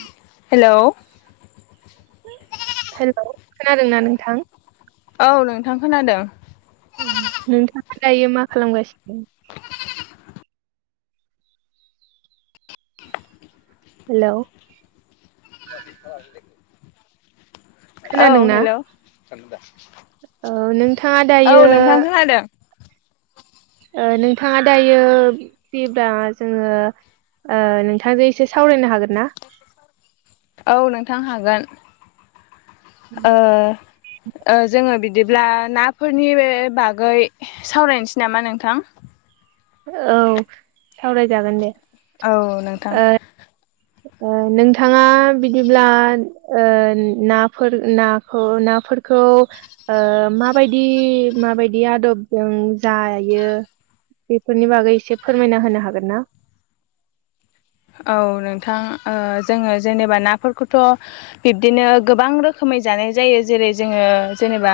औ। Hello. Hello खोनादों ना नोंथां। औ नोंथां खोनादों। नोंथाङा दायो मा खालामगासिनो। हेल'। [unintelligible] औ खोनादोंना हेल' औ नोंथाङा औ दायो नोंथां खोनादों। ओ नोंथाङा दायो फ्रिब्ला जोङो ओ नोंथांजों एसे सावरायनो हागोन ना? औ नोंथां हागोन ओ। ओ जोङो बिदिब्ला नाफोरनि बे बागै सावरायनोसै नामा नोंथां? औ सावरायजागोन दे। औ नोंथां। नोंथाङा बिदिब्ला ओ नाफोर नाखौ नाफोरखौ माबायदि माबायदि आदबजों जायो। बेफोरनि बागै एसे फोरमायना होनो हागोन ना। औ नोंथां ओ जोङो जेनेबा नाफोरखौथ' बिब्दिनो गोबां रोखोमै जानाय जायो जेरै जोङो जेनेबा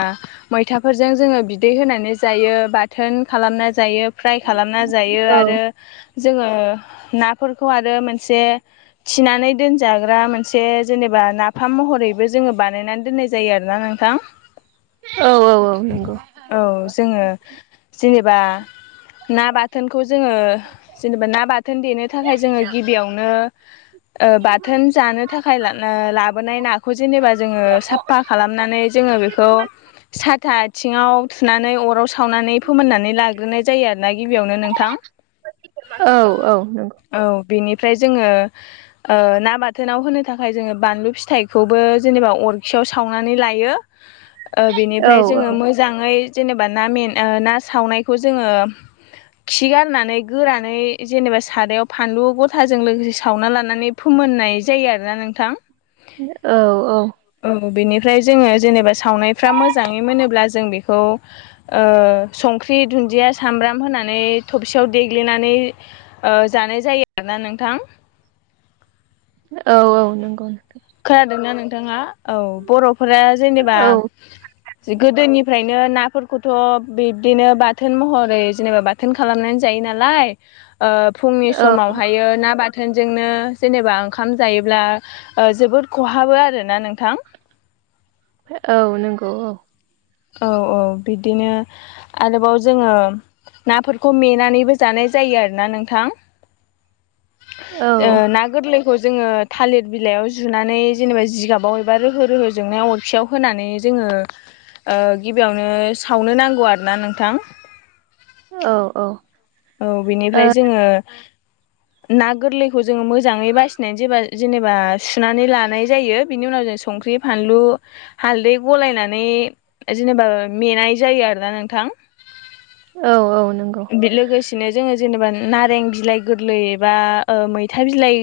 मैथाफोरजों जोङो बिदै होनानै जायो, बाथोन खालामना जायो, फ्राय खालामना जायो औ आरो जोङो नाफोरखौ आरो मोनसे थिनानै दोनजाग्रा मोनसे जेनेबा नाफाम महरैबो जोङो बानायनानै दोननाय जायो आरोना नोंथां। औ औ औ। नंगौ औ जोङो जेनेबा ना बाथोनखौ जोङो जेनेबा ना बाथोन देनो थाखाय जोङो गिबियावनो ओ बाथोन जानो थाखाय ओ लाबोनाय नाखौ जेनेबा जोङो साफ फा खालामनानै जोङो बेखौ साथा आथिङाव थुनानै अराव सावनानै फोमोननानै लाग्रोनाय जायो आरोना गिबियावनो नोंथां। औ औ नंगौ। औ बिनिफ्राय जोङो ओ ना बाथोनाव होनो थाखाय जोङो बानलु फिथाइखौबो जेनेबा अरखियाव सावनानै लायो औ बेनिफ्राय जोङो मोज मोजाङै जेनेबा ना मिन ओ ना सावनायखौ जोङो खिगारनानै गोरानै जेनेबा सादायाव फानलु गथाजों लोगोसे सावना लानानै फोमोननाय जायो आरोना नोंथां। औ औ। औ बेनिफ्राय जोङो जेनेबा सावनायफ्रा मोजाङै मोनोब्ला जों बेखौ ओ संख्रि, दुन्दिया, सामब्राम होनानै थबसेयाव देग्लिनानै ओ जानाय जायो आरोना नोंथां। औ औ नंगौ नोंथां। खोनादोंना नोंथाङा। औ बर'फोरा जेनेबा औ गोदोनिफ्रायनो नाफोरखौथ' बिबदिनो बाथोन महरै जेनेबा बा थोन खालामनानै जायो नालाय ओ फुंनि औ समावहायो ना बाथोनजोंनो जेनेबा ओंखाम जायोब्ला ओ जोबोद खहाबो आरोना नोंथां। औ नंगौ औ। औ औ बिदिनो आरोबाव जोङो नाफोरखौ मेनानैबो जानाय जायो आरोना नोंथां। औ ओ ना गोरलै खौ जोङो थालिर बिलाइयाव जुनानै जेनेबा जिगाबाव एबा रोहो रोहो जोंनायाव अरखियाव होनानै जोङो ओ गिबियावनो सावनो नांगौ आरो ना नोंथां। औ औ। औ बिनिफ्राय जोङो ना गोरलैखौ जोङो मोजाङै बासिनायनानै जेबा जेनेबा सुनानै लानाय जायो बिनि उनाव जों संख्रि फानलु हालदै गलायनानै जेनेबा मेनाय जायो आरोना नोंथां। औ औ नोंगौ। लोगोसेनो जोङो जेनेबा नारें बिलाइ गोरलै एबा ओ मैथा बिलाइ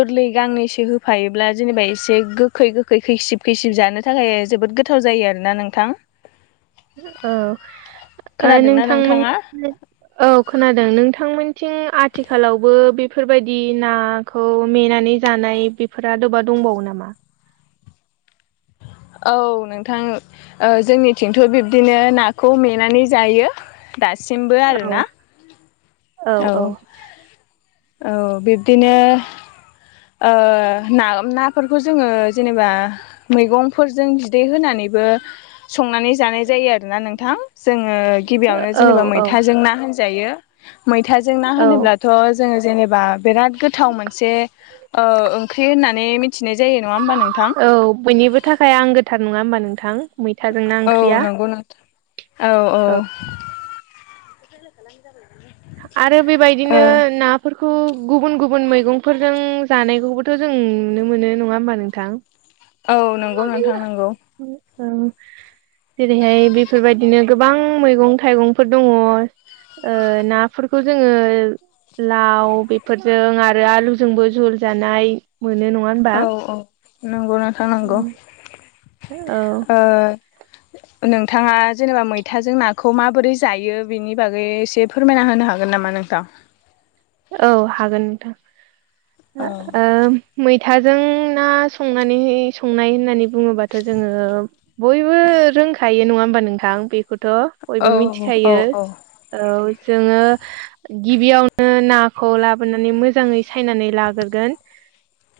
गोरलै गांनैसो होफायोब्ला जेनेबा एसे गोखै गोखै खैसिब खैसिब जानो थाखाय जोबोद गोथाव जायो आरोना नोंथां। औ ओ खोनादोंना नोंथांमोन नोंथाङा [unintelligible] औ खोनादों नोंथांमोनथिं आथिखालावबो बेफोरबायदि ना खौ मेनानै जानाय बेफोर आदबा दंबावो नामा? औ नोंथां ओ जोंनिथिंथ बिब्दिनो नाखौ मेनानै जायो। दासिमबो औ आरोना औ औ। औ बिब्दिनो। ओ ना नाफोरखौ जोङो जेनेबा मैगंफोरजों बिदै होनानैबो संनानै जानाय जायो आरोना नोंथां जोङो गिबियावनो औ जेनेबा औ मैथाजों ना होनजायो। मैथाजों ना औ होनोब्लाथ जोङो जेनेबा बिराद गोथाव मोनसे ओ ओंख्रि होननानै मिथिनाय जायो नङा होमबा नोंथां। औ बयनिबो थाखाय आंगो थार नङा होमबा नोंथां? मैथाजोंना औ ओंख्रिया नोंगौ नोंथां औ औ। खालामनाय जाबाय [unintelligible] आरो बेबायदिनो ना फोरखौ गुबुन गुबुन मैगंफोरजों जानायखौबोथ जों नुनो मोनो नङा होमबा नोंथां? औ नंगौ नोंथां नंगौ [unintelligible] जेरैहाय बेफोरबायदिनो गोबां मैगं थाइगंफोर दङ ओ ना। फोरखौ जोङो लाव बेफोरजों आरो आलुजोंबो जुल जानाय मोनो नङा होनबा औ औ नंगौ नोंथां नंगौ। औ ओ नोंथाङा जेनेबा मैथाजों नाखौ माबोरै जायो बेनि बागै एसे फोरमायना होनो हागोन नामा नोंथां? औ हागोन नोंथां औ ओ मैथाजों ना संनानै संनाय होननानै बुङोबाथ जोङो बयबो रोंखायो नङा होमबा नोंथां बेखौथ बयबो औ औ मिथिखायो। औ जोङो गिबियावनो नाखौ लाबोनानै मोजांयै सायनानै लागोरगोन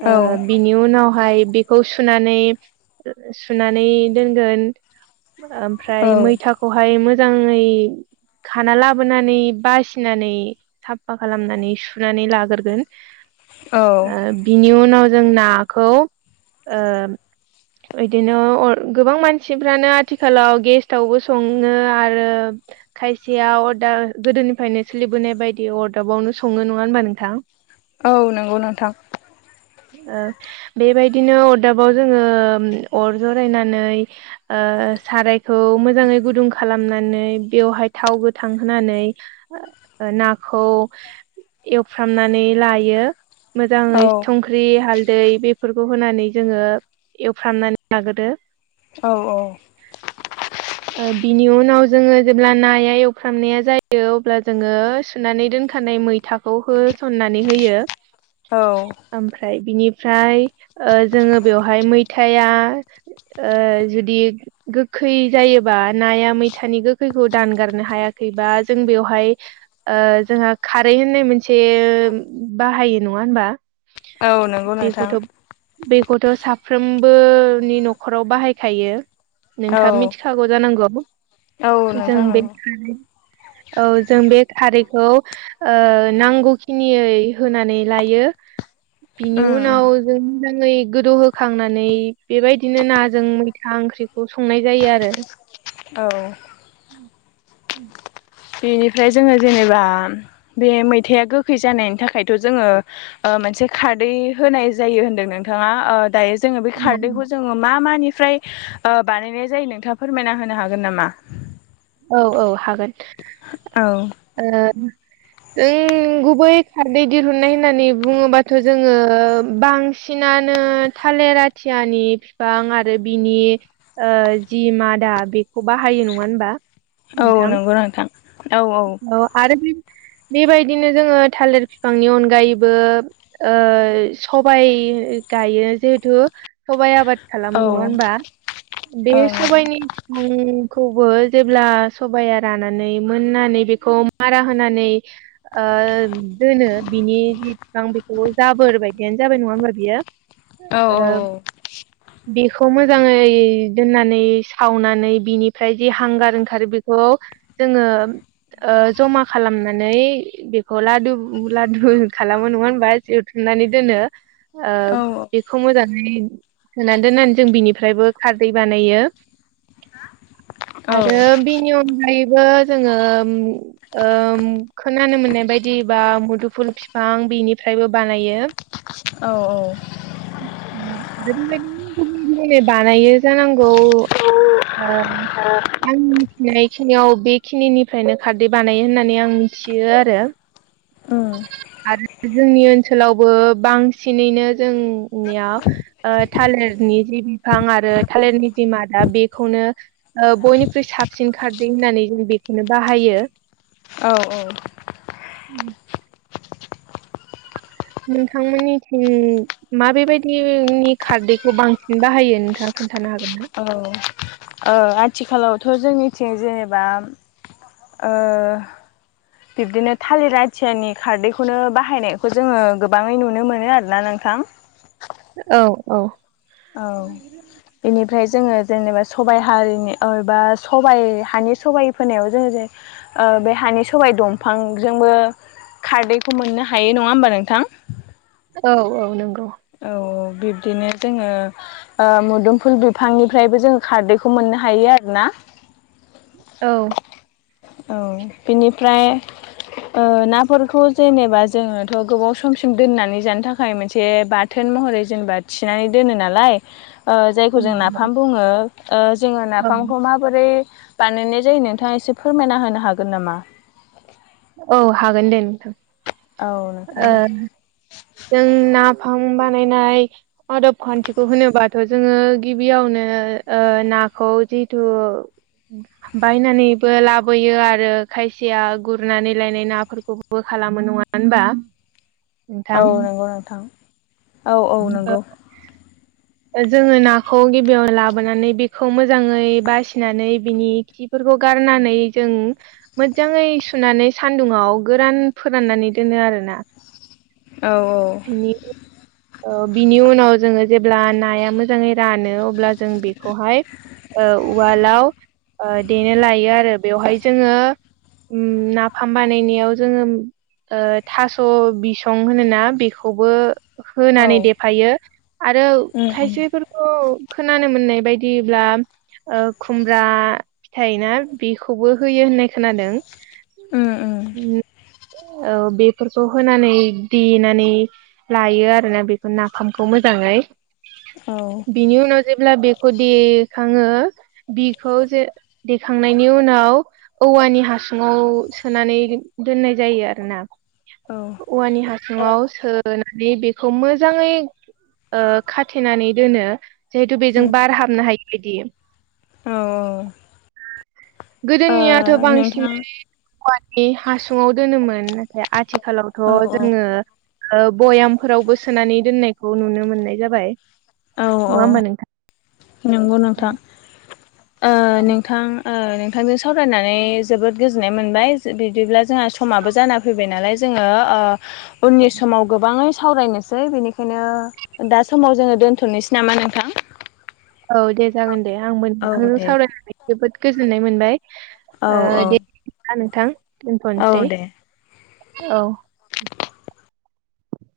ओ बि नि उनावहाय बेखौ सुनानै सुनानै दोनगोन। औ ओमफ्राय मैथाख खौहाय मोजाङै खाना लाबोनानै बासिनानै फा खालामनानै सुनानै लागोरगोन। औ बिनि उनाव जों नाखौ ओ बिदिनो अर गोबां मानसिफ्रानो आथिखालाव गेस्टआवबो सङो आरो खायसेया अरदा गोदोनिफ्रायनो सोलिबोनाय बायदि अरदाबावनो सङो नङा होनबा नोंथां? औ नोंगौ नोंथां‌ ओ बेबायदिनो अरदाबाव जोङो अर जरायनानै ओ सारायखौ मोजाङै गुदुं खालामनानै बेवहाय थाव गोथांहोनानै ओ नाखौ एवफ्रामनानै लायो औ मोजाङै संख्रि संख्रि हालदै बेफोरखौ होनानै जोङो एवफ्रामनानै लाग्रोयो। औ औ ओ बिनि उनाव जोङो जेब्ला नाया एवफ्रामनाया जायो अब्ला जोङो सुनानै दोनखा नाय मैथाखौ होसननानै होयो औ ओमफ्राय बिनिफ्राय ओ जोङो बेवहाय मैथाया ओ जुदि गोखै जायोबा नाया मैथानि गोखैखौ दानगारनो हायाखैबा जों बेवहाय ओ जोंहा खारै होननाय मोनसे बाहायो नङा होनबा औ नंगौ नोंथां बेखौथ' बेखौथ' साफ्रोमबोनि न'खराव बाहायखायो। औ नोंथाङा मिथिखागौ जानांगौ औ जों नोंथां बे नंगौ औ जों बे खारैखौ ओ नांगौखिनियै होनानै लायो बिनि उम उम उनाव जों मोजाङै गोदौ होखांनानै बेबायदिनो नाजों मैथा ओंख्रिखौ संनाय जायो आरो। औ बेनिफ्राय जोङो जेनेबा बे मैथाया गोखै जानायनि थाखायथ' जोङो ओ मोनसे खारदै होनाय जायो होनदों नोंथाङा दायो जोङो बे खारदैखौ जों जों मा मानिफ्राय ओ बानायनाय जायो नोंथाङा फोरमायना होनो हागोन नामा? औ औ हागोन। औ ओ ओम गुबै खारदै दिहुननाय होननानै बुङोबाथ' जोङो बांसिन बांसिनानो थालिर आथियानि बिफां आरो बिनि ओ जि मादा बेखौ बाहायो नङा होनबा। औ नोंथां नंगौ नोंथां औ औ औ आरो बेबायदिनो जोङो थालिर बिफांनि अनगायैबो ओ सबाइ गायो जिहेथु सबाइ आबाद खालामो औ नङा ओं होनबा बे सबाइनि ओम खौबो जेब्ला सबाया रानानै नानै बेखौ मारा होनानै ओ दोनो बिनि जि बिफां बेखौ जाबोर बायदियानो जाबाय नङा होमबा बियो। औ ओ बेखौ मोजाङै दोननानै सावनानै बिनिफ्राय जि हांगार ओंखारो बेखौ जोङो ओ जमा खालामनानै बेखौ लादु लादु खालामो नङा होनबा जवथुमनानै दोनो। ओ बेखौ मोजाङै सानै दोननानै जों बिनिफ्रायबो खारदै बानायो। औ आरो बेनि अनगायैबो जोङो ओ खोनानो मोननाय बायदि बा मुदुफुल फिफां बेनिफ्रायबो बानायो। औ औ उ औ आरो बेबायदिनो गुबुन गुबुनयै बानायो जानांगौ। ओ ओ आंनि मिथिनाय खिनियाव बे खिनिनिफ्रायनो खारदै बानायो होननानै आं मिथियो आरो। उम आरो जोंनि ओनसोलावबो बांसिनैनो जोंनिया ओ थालिरनि जि बिफां आरो थालिरनि जि मादा बेखौनो ओ बयनिख्रुइ साबसिन खारदै होननानै जों बेखौनो बाहायो औ औ उम नोंथांमोननिथिं मा बेेबायदिनि खारदैखौ बांसिन बाहायो नोंथाङा खोन्थानो हागोन ना? औ आथिखालावथ' जोंनिथिं जेनेबा ओ बिब्दिनो थालिर आथियानि खारदैखौनो बाहायनायखौ जोङो गोबाङै नुनो मोनो आरोना नोंथां औ औ औ बेनिफ्राय जोङो जेनेबा सबाइ हारिनि ओ बा सबाइ हानि सबाइ फोनायाव जोङो ओ बे हानि सबाइ दंफांजोंबो खारदैखौ मोननो हायो नङा होमबा नोंथां? औ औ नंगौ औ औ बिब्दिनो जोङो ओ मोदोमफुल बिफांनिफ्रायबो जोङो खारदैखौ मोननो हायो आरो ना औ औ बेनिफ्राय नाफोरखौ जेनेबा जोङोथ' गोबाव समसिम दोननानै जानो थाखाय मोनसे बा थोन महरै जेनेबा थिनानै दोनो नालाय जायखौ जों नाफाम बुङो जोङो नाफामखौ मा बोरै बानायनाय जायो नोंथाङा एसे फोरमायना होनो हागोन नामा? औ हागोन दे नोंथां औ नोंथां ओ दे जों नाफाम बानायनाय आदब खान्थिखौ होनोबाथ' जोङो गिबियावनो नाखौ जिथु बायनानैबो लाबोयो आरो खायसेया गु गुरनानै लायनाय नाफोरखौबो खालामो नङा होनबा? नोंथां औ नंगौ नोंथां औ औ नंगौ जोङो नाखौ गिबियाव लाबोनानै बेखौ मोजाङै बासिनानै बिनि खि फोरखौ गारनानै जों मोजाङै सुनानै सान्दुंङाव गोरान फोराननानै दोनो आरोना औ औ बिनि बिनि उनाव जोङो जेब्ला नाया मोजाङै रानो अब्ला जों बेखौहाय उवालाव देनो लायो आरो बेवहाय जोङो उम नाफाम बानायनायाव जोङो ओ थास' बिसं होनोना बेखौबो औ होनानै देफायो आरो उम खायसेफोर थ'‌ खोनानो मोननाय बायदिब्ला खुमब्रा फिथाइ ना बिखौबो होयो होननाय खोनादों उम औ बेफोरखौ होनानै देनानै लायो आ रोना बेखौ नाफामखौ मोजाङै औ बिनि उनाव जेब्ला बेखौ देखाङो बिखौ जे देखांनायनि उनाव औवानि हासुङाव सोनानै दोननाय जायो आरो ना ओ औवानि हासुुंआव सोनानै बे खौ मोजाङै खाथेनानै ओ दोनो जिहेथु बेजों उम बार हाबनो हायै बिदि औ [inaudible] ओ गोदोनियाथ' नोंथां बांसिनै औवानि हासुङाव दोनोमोन नाथाय आथिखालावथ' औ जोङो बयाम फोरावबो सोनानै दोननायखौ नुनो मोननाय जाबाय औ नङा औ होमबा नोंथां नंगौ नोंथां ओ नोंथां। नोंथांजों सावरायनानै जोबोद गोजोननाय मोनबाय बिदिब्ला जोंहा समाबो जाना फैबाय नालाय जोङो ओ उननि समाव गोबाङै सावरायनोसै बिनिखायनो दा समाव जोङो दोनथ'नोसै नामा नोंथां। औ दे जागोन दे आंबो औ नोंथांजों दे। सावरायनानै जोबोद गोजोननाय मोनबाय। औ ओ औ दे बिदिब्ला नोंथां औ दोनथ'सै दे। औ।